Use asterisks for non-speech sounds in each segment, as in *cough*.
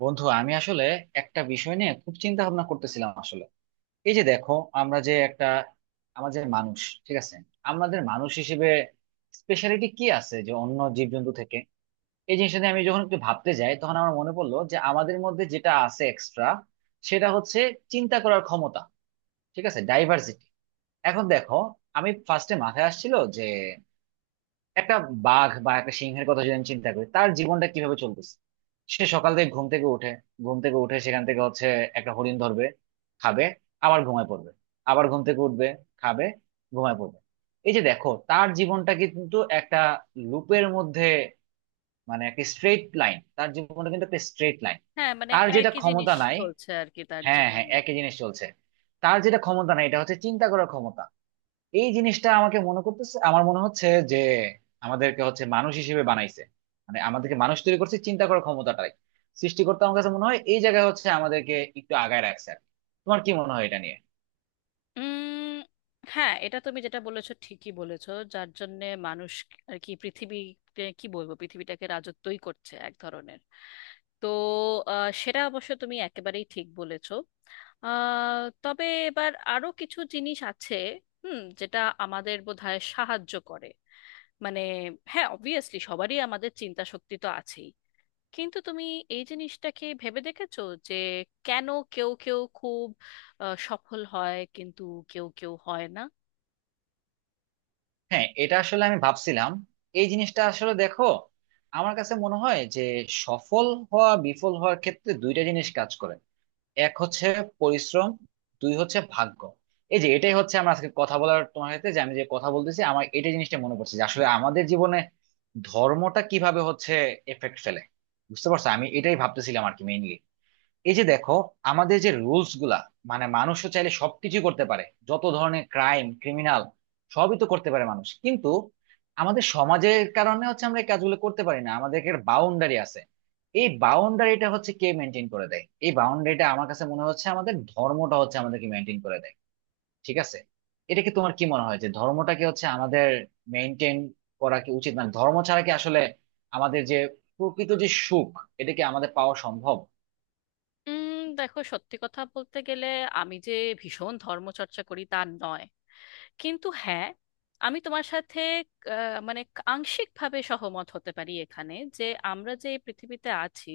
বন্ধু, আমি আসলে একটা বিষয় নিয়ে খুব চিন্তা ভাবনা করতেছিলাম আসলে। এই যে দেখো, আমরা যে একটা আমাদের মানুষ, ঠিক আছে, আমাদের মানুষ হিসেবে স্পেশালিটি কি আছে যে অন্য জীবজন্তু থেকে? এই জিনিসটা নিয়ে আমি যখন একটু ভাবতে যাই তখন আমার মনে পড়লো যে আমাদের মধ্যে যেটা আছে এক্সট্রা, সেটা হচ্ছে চিন্তা করার ক্ষমতা। ঠিক আছে, ডাইভার্সিটি। এখন দেখো, আমি ফার্স্টে মাথায় আসছিল যে একটা বাঘ বা একটা সিংহের কথা যদি আমি চিন্তা করি, তার জীবনটা কিভাবে চলতেছে। সে সকাল থেকে ঘুম থেকে উঠে সেখান থেকে হচ্ছে একটা হরিণ ধরবে, খাবে, আবার ঘুমায় পড়বে, আবার ঘুম থেকে উঠবে, খাবে, ঘুমায় পড়বে। এই যে দেখো, তার জীবনটা কিন্তু একটা লুপের মধ্যে, মানে একটা স্ট্রেট লাইন, তার জীবনটা কিন্তু একটা স্ট্রেট লাইন। হ্যাঁ মানে তার যেটা একই জিনিস ক্ষমতা নাই। চলছে আর কি তার হ্যাঁ, হ্যাঁ, জীবনে। একই জিনিস চলছে। তার যেটা ক্ষমতা নাই এটা হচ্ছে চিন্তা করার ক্ষমতা। এই জিনিসটা আমাকে মনে করতেছে, আমার মনে হচ্ছে যে আমাদেরকে হচ্ছে মানুষ হিসেবে বানাইছে, মানে আমাদেরকে মানুষ তৈরি করছে চিন্তা করার ক্ষমতাটাই। সৃষ্টিকর্তা আমার কাছে মনে হয় এই জায়গায় হচ্ছে আমাদেরকে একটু আগায় রাখছে আর কি। তোমার কি মনে হয় এটা নিয়ে? উম হ্যাঁ, এটা তুমি যেটা বলেছো ঠিকই বলেছো, যার জন্যে মানুষ আর কি পৃথিবীতে, কি বলবো, পৃথিবীটাকে রাজত্বই করছে এক ধরনের। তো সেটা অবশ্য তুমি একেবারেই ঠিক বলেছো। তবে এবার আরো কিছু জিনিস আছে, হুম, যেটা আমাদের বোধহয় সাহায্য করে। মানে হ্যাঁ, অবভিয়াসলি সবারই আমাদের চিন্তা শক্তি তো আছেই, কিন্তু তুমি এই জিনিসটাকে ভেবে দেখেছো যে কেন কেউ কেউ খুব সফল হয় কিন্তু কেউ কেউ হয় না? হ্যাঁ, এটা আসলে আমি ভাবছিলাম এই জিনিসটা। আসলে দেখো, আমার কাছে মনে হয় যে সফল হওয়া বিফল হওয়ার ক্ষেত্রে দুইটা জিনিস কাজ করে। এক হচ্ছে পরিশ্রম, দুই হচ্ছে ভাগ্য। এই যে এটাই হচ্ছে আমরা আজকে কথা বলার তোমার সাথে, যে আমি যে কথা বলতেছি আমার এটা জিনিসটা মনে পড়ছে যে আসলে আমাদের জীবনে ধর্মটা কিভাবে হচ্ছে এফেক্ট ফেলে। বুঝতে পারছো, আমি এটাই ভাবতেছিলাম আর কি, মেইনলি। এই যে দেখো, আমাদের যে রুলস গুলা, মানে মানুষও চাইলে সবকিছু করতে পারে, যত ধরনের ক্রাইম ক্রিমিনাল সবই তো করতে পারে মানুষ, কিন্তু আমাদের সমাজের কারণে হচ্ছে আমরা এই কাজগুলো করতে পারি না, আমাদের একটা বাউন্ডারি আছে। এই বাউন্ডারিটা হচ্ছে কে মেনটেন করে দেয়? এই বাউন্ডারিটা আমার কাছে মনে হচ্ছে আমাদের ধর্মটা হচ্ছে আমাদেরকে মেনটেন করে দেয়। ঠিক আছে। এটা কি, তোমার কি মনে হয় যে ধর্মটাকে হচ্ছে আমাদের মেনটেন করা কি উচিত? মানে ধর্ম ছাড়া কি আসলে আমাদের যে প্রকৃত যে সুখ, এটা কি আমাদের পাওয়া সম্ভব? দেখো, সত্যি কথা বলতে গেলে আমি যে ভীষণ ধর্মচর্চা করি তা নয়, কিন্তু হ্যাঁ, আমি তোমার সাথে মানে আংশিকভাবে সহমত হতে পারি এখানে, যে আমরা যে এই পৃথিবীতে আছি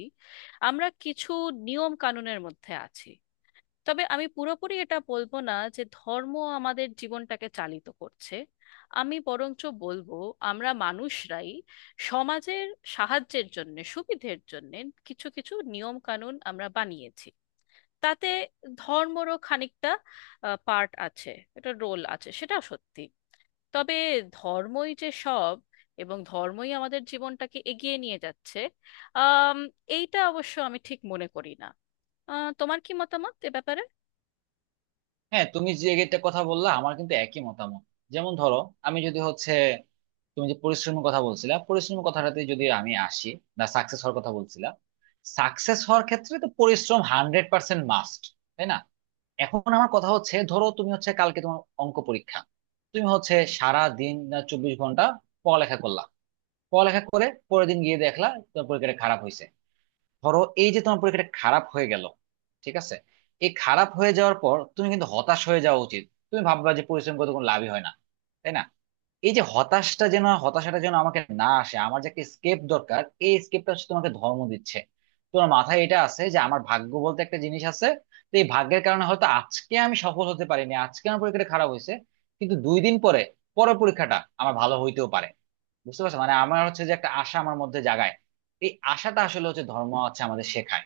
আমরা কিছু নিয়ম কানুনের মধ্যে আছি। তবে আমি পুরোপুরি এটা বলবো না যে ধর্ম আমাদের জীবনটাকে চালিত করছে। আমি বরঞ্চ বলবো আমরা মানুষরাই সমাজের সাহায্যের জন্য, সুবিধের জন্য কিছু কিছু নিয়ম কানুন আমরা বানিয়েছি। তাতে ধর্মরও খানিকটা পার্ট আছে, এটা রোল আছে, সেটা সত্যি। তবে ধর্মই যে সব এবং ধর্মই আমাদের জীবনটাকে এগিয়ে নিয়ে যাচ্ছে, আম, এইটা অবশ্য আমি ঠিক মনে করি না। তোমার কি মতামত এ ব্যাপারে? হ্যাঁ, তুমি যে একটা কথা বললা আমার কিন্তু একই মতামত। যেমন ধরো, আমি যদি হচ্ছে তুমি যে পরিশ্রমের কথা বলছিলা, পরিশ্রমের কথাটাতে যদি আমি আসি, না, সাকসেস হওয়ার কথা বলছিলা। সাকসেস হওয়ার ক্ষেত্রে তো পরিশ্রম 100% মাস্ট, তাই না? এখন আমার কথা হচ্ছে, ধরো তুমি হচ্ছে কালকে তোমার অঙ্ক পরীক্ষা। তুমি হচ্ছে সারা দিন, না, 24 ঘন্টা পড়ালেখা করলা। পড়ালেখা করে পরের দিন গিয়ে দেখলা তোমার পরীক্ষাটা খারাপ হয়েছে। ধরো এই যে তোমার পরীক্ষাটা খারাপ হয়ে গেল, ঠিক আছে। এই খারাপ হয়ে যাওয়ার পর তুমি কিন্তু হতাশ হয়ে যাওয়া উচিত। তুমি ভাববা যে পরিশ্রম করে তো কোনো লাভই হয় না, তাই না? এই যে হতাশটা যেন হতাশাটা যেন আমাকে না আসে, আমার যে একটা স্কেপ দরকার। এই স্কেপটা হচ্ছে তোমাকে ধর্ম দিচ্ছে। তোমার মাথায় এটা আছে যে আমার ভাগ্য বলতে একটা জিনিস আছে। তো এই ভাগ্যের কারণে হয়তো আজকে আমি সফল হতে পারিনি, আজকে আমার পরীক্ষাটা খারাপ হয়েছে, কিন্তু 2 দিন পরে পরের পরীক্ষাটা আমার ভালো হইতেও পারে। বুঝতে পারছো, মানে আমার হচ্ছে যে একটা আশা আমার মধ্যে জাগায়। এই আশাটা আসলে হচ্ছে ধর্ম হচ্ছে আমাদের শেখায়।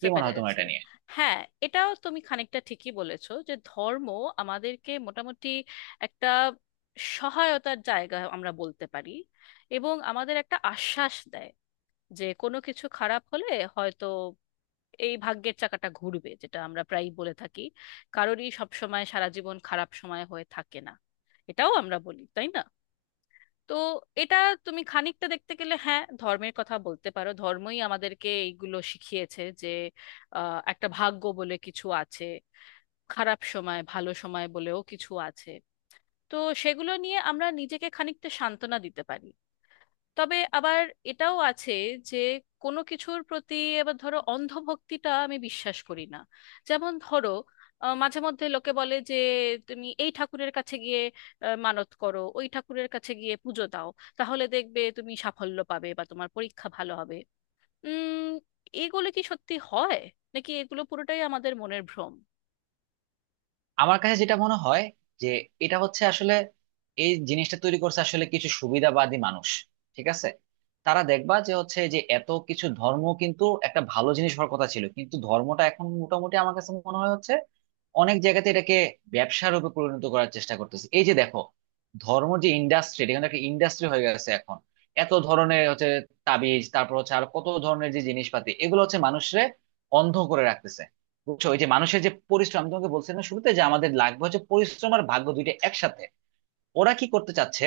কি মনে হয় তোমার পেরেছি। এটা নিয়ে? হ্যাঁ, এটাও তুমি খানিকটা ঠিকই বলেছো যে ধর্ম আমাদেরকে মোটামুটি একটা সহায়তার জায়গা আমরা বলতে পারি, এবং আমাদের একটা আশ্বাস দেয় যে কোনো কিছু খারাপ হলে হয়তো এই ভাগ্যের চাকাটা ঘুরবে, যেটা আমরা প্রায়ই বলে থাকি। কারোরই সব সময় সারা জীবন খারাপ সময় হয়ে থাকে না, এটাও আমরা বলি, তাই না? তো এটা তুমি খানিকটা দেখতে গেলে হ্যাঁ, ধর্মের কথা বলতে পারো, ধর্মই আমাদেরকে এইগুলো শিখিয়েছে যে একটা ভাগ্য বলে কিছু আছে, খারাপ সময় ভালো সময় বলেও কিছু আছে। তো সেগুলো নিয়ে আমরা নিজেকে খানিকটা সান্ত্বনা দিতে পারি। তবে আবার এটাও আছে যে কোনো কিছুর প্রতি, এবার ধরো, অন্ধভক্তিটা আমি বিশ্বাস করি না। যেমন ধরো মাঝে মধ্যে লোকে বলে যে তুমি এই ঠাকুরের কাছে গিয়ে মানত করো, ওই ঠাকুরের কাছে গিয়ে পুজো দাও, তাহলে দেখবে তুমি সাফল্য পাবে বা তোমার পরীক্ষা ভালো হবে। উম এগুলো কি সত্যি হয়, নাকি এগুলো পুরোটাই আমাদের মনের ভ্রম? আমার কাছে যেটা মনে হয় যে এটা হচ্ছে আসলে এই জিনিসটা তৈরি করছে আসলে কিছু সুবিধাবাদী মানুষ। ঠিক আছে। তারা দেখবা যে হচ্ছে যে এত কিছু, ধর্ম কিন্তু একটা ভালো জিনিস হওয়ার কথা ছিল, কিন্তু ধর্মটা এখন মোটামুটি আমার কাছে মনে হয় হচ্ছে অনেক জায়গাতে এটাকে ব্যবসা রূপে পরিণত করার চেষ্টা করতেছে। এই যে দেখো, ধর্ম যে ইন্ডাস্ট্রি, এটা কিন্তু একটা ইন্ডাস্ট্রি হয়ে গেছে এখন। এত ধরনের হচ্ছে তাবিজ, তারপর হচ্ছে আর কত ধরনের যে জিনিসপাতি, এগুলো হচ্ছে মানুষরে অন্ধ করে রাখতেছে। বুঝছো, ওই যে মানুষের যে পরিশ্রম আমি তোমাকে বলছি না শুরুতে যে আমাদের লাগবে হচ্ছে পরিশ্রম আর ভাগ্য দুইটা একসাথে। ওরা কি করতে চাচ্ছে?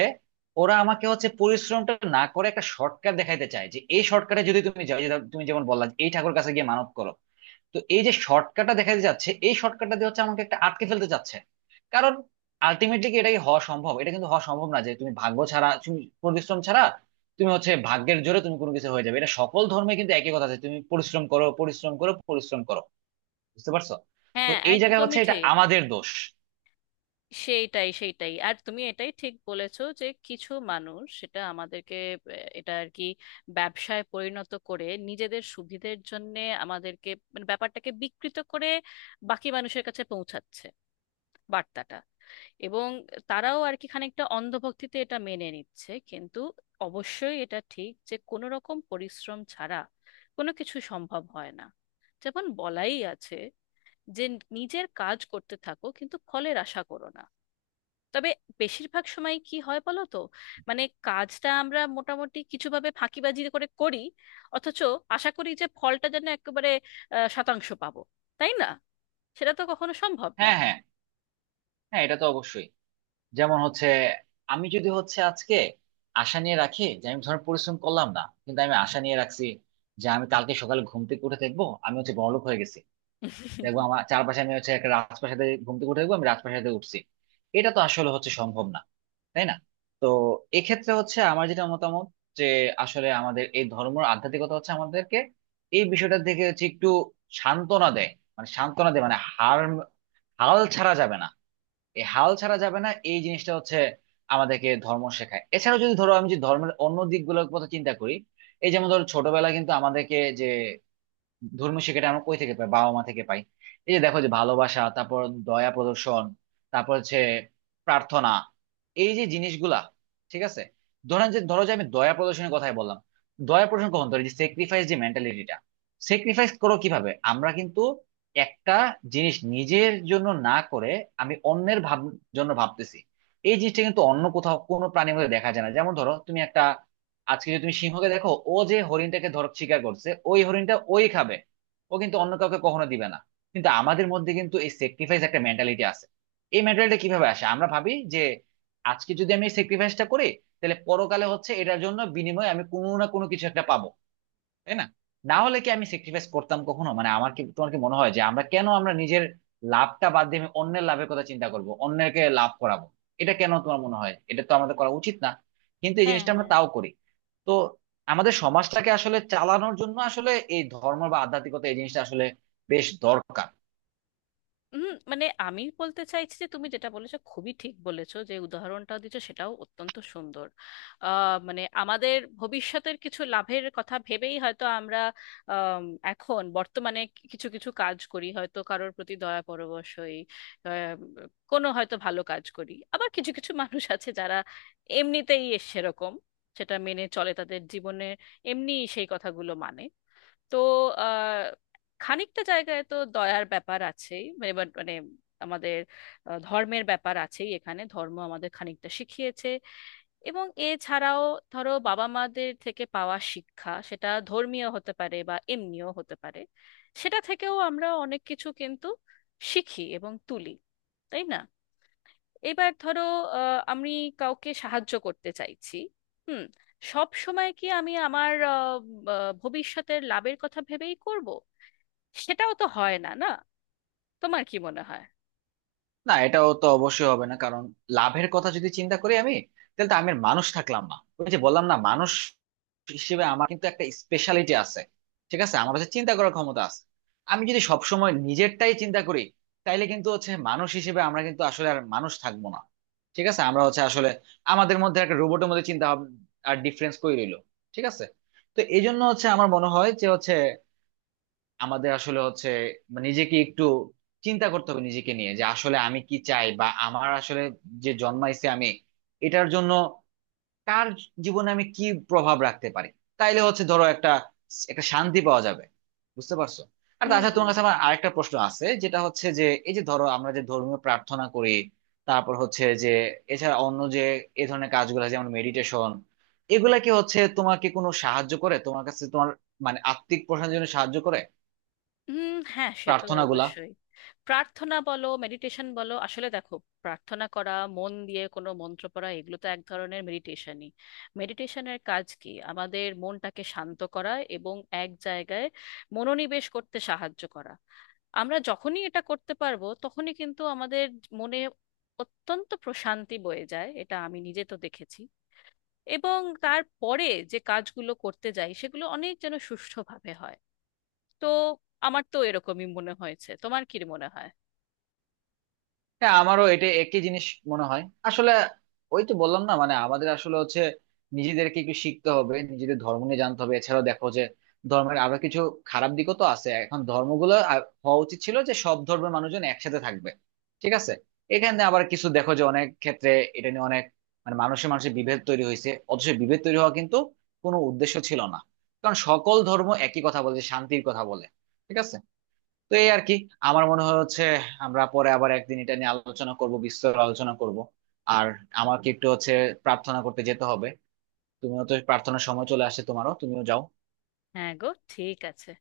ওরা আমাকে হচ্ছে পরিশ্রমটা না করে একটা শর্টকাট দেখাইতে চায়, যে এই শর্টকাটে যদি তুমি যাও যে, তুমি যেমন বললা যে এই ঠাকুর কাছে গিয়ে মানত করো। তো এই যে শর্টকাটটা দেখাইতে যাচ্ছে, এই শর্টকাটটা দিয়ে হচ্ছে আমাকে একটা আটকে ফেলতে চাচ্ছে। কারণ আলটিমেটলি কি এটা কি হওয়া সম্ভব? এটা কিন্তু হওয়া সম্ভব না যে তুমি ভাগ্য ছাড়া, তুমি পরিশ্রম ছাড়া, তুমি হচ্ছে ভাগ্যের জোরে তুমি কোনো কিছু হয়ে যাবে। এটা সকল ধর্মে কিন্তু একই কথা আছে, তুমি পরিশ্রম করো, পরিশ্রম করো, পরিশ্রম করো। বুঝতে পারছো? তো হ্যাঁ, এই জায়গায় একদমই হচ্ছে এটা ঠিক। আমাদের দোষ। সেইটাই সেইটাই, আর তুমি এটাই ঠিক বলেছো যে কিছু মানুষ সেটা আমাদেরকে, এটা আর কি, ব্যবসায় পরিণত করে নিজেদের সুবিধের জন্য। আমাদেরকে মানে ব্যাপারটাকে বিকৃত করে বাকি মানুষের কাছে পৌঁছাচ্ছে বার্তাটা, এবং তারাও আর কি খানিকটা অন্ধভক্তিতে এটা মেনে নিচ্ছে। কিন্তু অবশ্যই এটা ঠিক যে কোনো রকম পরিশ্রম ছাড়া কোনো কিছু সম্ভব হয় না। যেমন বলাই আছে যে নিজের কাজ করতে থাকো কিন্তু ফলের আশা করো না। তবে বেশিরভাগ সময় কি হয় বলো তো, মানে কাজটা আমরা মোটামুটি কিছুভাবে ফাঁকিবাজি করে করি, অথচ আশা করি যে ফলটা যেন একেবারে শতাংশ পাবো, তাই না? সেটা তো কখনো সম্ভব হ্যাঁ, নয়। হ্যাঁ, হ্যাঁ, এটা তো অবশ্যই। যেমন হচ্ছে, আমি যদি হচ্ছে আজকে আশা নিয়ে রাখি যে আমি, ধর, পরিশ্রম করলাম না কিন্তু আমি আশা নিয়ে রাখছি যে আমি কালকে সকালে ঘুম থেকে উঠে দেখবো আমি হচ্ছে বড়লোক হয়ে গেছি, দেখবো *laughs* আমার চারপাশে আমি হচ্ছে একটা রাজপ্রাসাদে, ঘুম থেকে উঠে দেখবো আমি রাজপ্রাসাদে উঠছি। এটা তো আসলে হচ্ছে সম্ভব না, তাই না? তো এক্ষেত্রে হচ্ছে আমার যেটা মতামত যে আসলে আমাদের এই ধর্ম আর আধ্যাত্মিকতা হচ্ছে আমাদেরকে এই বিষয়টার দিকে হচ্ছে একটু সান্ত্বনা দেয়। মানে সান্ত্বনা দেয় মানে হাল ছাড়া যাবে না। এই হাল ছাড়া যাবে না এই জিনিসটা হচ্ছে আমাদেরকে ধর্ম শেখায়। এছাড়াও যদি ধরো আমি যদি ধর্মের অন্য দিকগুলোর কথা চিন্তা করি, এই যেমন ধরো, ছোটবেলা কিন্তু আমাদেরকে যে ধর্মীয় শিক্ষাটা আমরা কই থেকে পাই? বাবা মা থেকে পাই। এই যে দেখো যে ভালোবাসা, তারপর দয়া প্রদর্শন, তারপর হচ্ছে প্রার্থনা, এই যে জিনিসগুলা, ঠিক আছে। ধরেন যে ধরো যে আমি দয়া প্রদর্শনের কথাই বললাম। দয়া প্রদর্শন কখন ধরে যে স্যাক্রিফাইস, যে মেন্টালিটিটা স্যাক্রিফাইস করো, কিভাবে আমরা কিন্তু একটা জিনিস নিজের জন্য না করে আমি অন্যের জন্য ভাবতেছি। এই জিনিসটা কিন্তু অন্য কোথাও কোনো প্রাণীর মধ্যে দেখা যায় না। যেমন ধরো, তুমি একটা, আজকে যদি তুমি সিংহকে দেখো, ও যে হরিণটাকে ধর শিকার করছে, ওই হরিণটা ওই খাবে, ও কিন্তু অন্য কাউকে কখনো দিবে না। কিন্তু আমাদের মধ্যে কিন্তু এই স্যাক্রিফাইস একটা মেন্টালিটি আছে। এই মেন্টালিটি কিভাবে আসে? আমরা ভাবি যে আজকে যদি আমি স্যাক্রিফাইসটা করি তাহলে পরকালে হচ্ছে এটার জন্য বিনিময়ে আমি কোনো না কোনো কিছু একটা পাবো, তাই না? না হলে কি আমি স্যাক্রিফাইস করতাম কখনো? মানে আমার কি, তোমার কি মনে হয় যে আমরা কেন আমরা নিজের লাভটা বাদ দিয়ে আমি অন্যের লাভের কথা চিন্তা করব, অন্যকে লাভ করাবো, এটা কেন? তোমার মনে হয় এটা তো আমাদের করা উচিত না, কিন্তু এই জিনিসটা আমরা হ্যাঁ। তাও করি। তো আমাদের সমাজটাকে আসলে চালানোর জন্য আসলে এই ধর্ম বা আধ্যাত্মিকতা এই জিনিসটা আসলে বেশ দরকার। হুম, মানে আমি বলতে চাইছি যে তুমি যেটা বলেছো খুবই ঠিক বলেছো, যে উদাহরণটা দিচ্ছ সেটাও অত্যন্ত সুন্দর। মানে আমাদের ভবিষ্যতের কিছু লাভের কথা ভেবেই হয়তো আমরা আম, এখন বর্তমানে কিছু কিছু কাজ করি, হয়তো কারোর প্রতি দয়া পরবশ হই, আহ, কোনো হয়তো ভালো কাজ করি। আবার কিছু কিছু মানুষ আছে যারা এমনিতেই এ সেরকম, সেটা মেনে চলে তাদের জীবনে, এমনি সেই কথাগুলো মানে। তো আহ, খানিকটা জায়গায় তো দয়ার ব্যাপার আছেই। এবার মানে আমাদের ধর্মের ব্যাপার আছেই এখানে, ধর্ম আমাদের খানিকটা শিখিয়েছে। এবং এছাড়াও ধরো বাবা মাদের থেকে পাওয়া শিক্ষা, সেটা ধর্মীয় হতে পারে বা এমনিও হতে পারে, সেটা থেকেও আমরা অনেক কিছু কিন্তু শিখি এবং তুলি, তাই না? এবার ধরো আমি কাউকে সাহায্য করতে চাইছি, হুম, সব সময় কি আমি আমার ভবিষ্যতের লাভের কথা ভেবেই করব? সেটাও তো হয় না, না? তোমার কি মনে হয়? না, এটাও তো অবশ্যই হবে না, কারণ লাভের কথা যদি চিন্তা করি আমি, তাহলে তো আমি আর মানুষ থাকলাম না। ওই যে বললাম না, মানুষ হিসেবে আমার কিন্তু একটা স্পেশালিটি আছে, ঠিক আছে, আমার কাছে চিন্তা করার ক্ষমতা আছে। আমি যদি সবসময় নিজেরটাই চিন্তা করি, তাইলে কিন্তু হচ্ছে মানুষ হিসেবে আমরা কিন্তু আসলে আর মানুষ থাকবো না। ঠিক আছে, আমরা হচ্ছে আসলে আমাদের মধ্যে একটা রোবটের মধ্যে চিন্তা আর ডিফারেন্স করে রইলো। ঠিক আছে। তো এই জন্য হচ্ছে আমার মনে হয় যে হচ্ছে আমাদের আসলে হচ্ছে, মানে নিজেকে একটু চিন্তা করতে হবে, নিজেকে নিয়ে যে আসলে আমি কি চাই, বা আমার আসলে যে জন্মাইছে আমি, এটার জন্য কার জীবনে আমি কি প্রভাব রাখতে পারি, তাইলে হচ্ছে ধরো একটা একটা শান্তি পাওয়া যাবে। বুঝতে পারছো? আর তাছাড়া হুম। তোমার কাছে আমার আরেকটা প্রশ্ন আছে, যেটা হচ্ছে যে এই যে ধরো আমরা যে ধর্মীয় প্রার্থনা করি, তারপর হচ্ছে যে এছাড়া অন্য যে এই ধরনের কাজগুলো আছে, যেমন মেডিটেশন, এগুলা কি হচ্ছে তোমাকে কোনো সাহায্য করে, তোমার কাছে তোমার মানে আত্মিক প্রশান্তির জন্য সাহায্য করে হুম, হ্যাঁ, সে তো প্রার্থনাগুলা? অবশ্যই। প্রার্থনা বলো, মেডিটেশন বলো, আসলে দেখো প্রার্থনা করা, মন দিয়ে কোনো মন্ত্র পড়া, এগুলো তো এক ধরনের মেডিটেশনই। মেডিটেশনের কাজ কি আমাদের মনটাকে শান্ত করা এবং এক জায়গায় মনোনিবেশ করতে সাহায্য করা। আমরা যখনই এটা করতে পারবো তখনই কিন্তু আমাদের মনে অত্যন্ত প্রশান্তি বয়ে যায়, এটা আমি নিজে তো দেখেছি। এবং তারপরে যে কাজগুলো করতে যাই সেগুলো অনেক যেন সুষ্ঠুভাবে হয়। তো আমার তো এরকমই মনে হয়েছে, তোমার কি মনে হয়? হ্যাঁ, আমারও এটা একই জিনিস মনে হয় আসলে। ওই তো বললাম না, মানে আমাদের আসলে হচ্ছে নিজেদেরকে একটু শিখতে হবে, নিজেদের ধর্ম নিয়ে জানতে হবে। এছাড়াও দেখো যে ধর্মের আরো কিছু খারাপ দিকও তো আছে। এখন ধর্মগুলো হওয়া উচিত ছিল যে সব ধর্মের মানুষজন একসাথে থাকবে, ঠিক আছে। এখানে আবার কিছু দেখো যে অনেক ক্ষেত্রে এটা নিয়ে অনেক, মানে মানুষের মানুষের বিভেদ তৈরি হয়েছে, অথচ বিভেদ তৈরি হওয়া কিন্তু কোনো উদ্দেশ্য ছিল না, কারণ সকল ধর্ম একই কথা বলে, যে শান্তির কথা বলে। ঠিক আছে। তো এই আর কি, আমার মনে হয় হচ্ছে আমরা পরে আবার একদিন এটা নিয়ে আলোচনা করব, বিস্তর আলোচনা করব। আর আমাকে একটু হচ্ছে প্রার্থনা করতে যেতে হবে। তুমিও তো, প্রার্থনার সময় চলে আসছে, তোমারও, তুমিও যাও। হ্যাঁ গো, ঠিক আছে।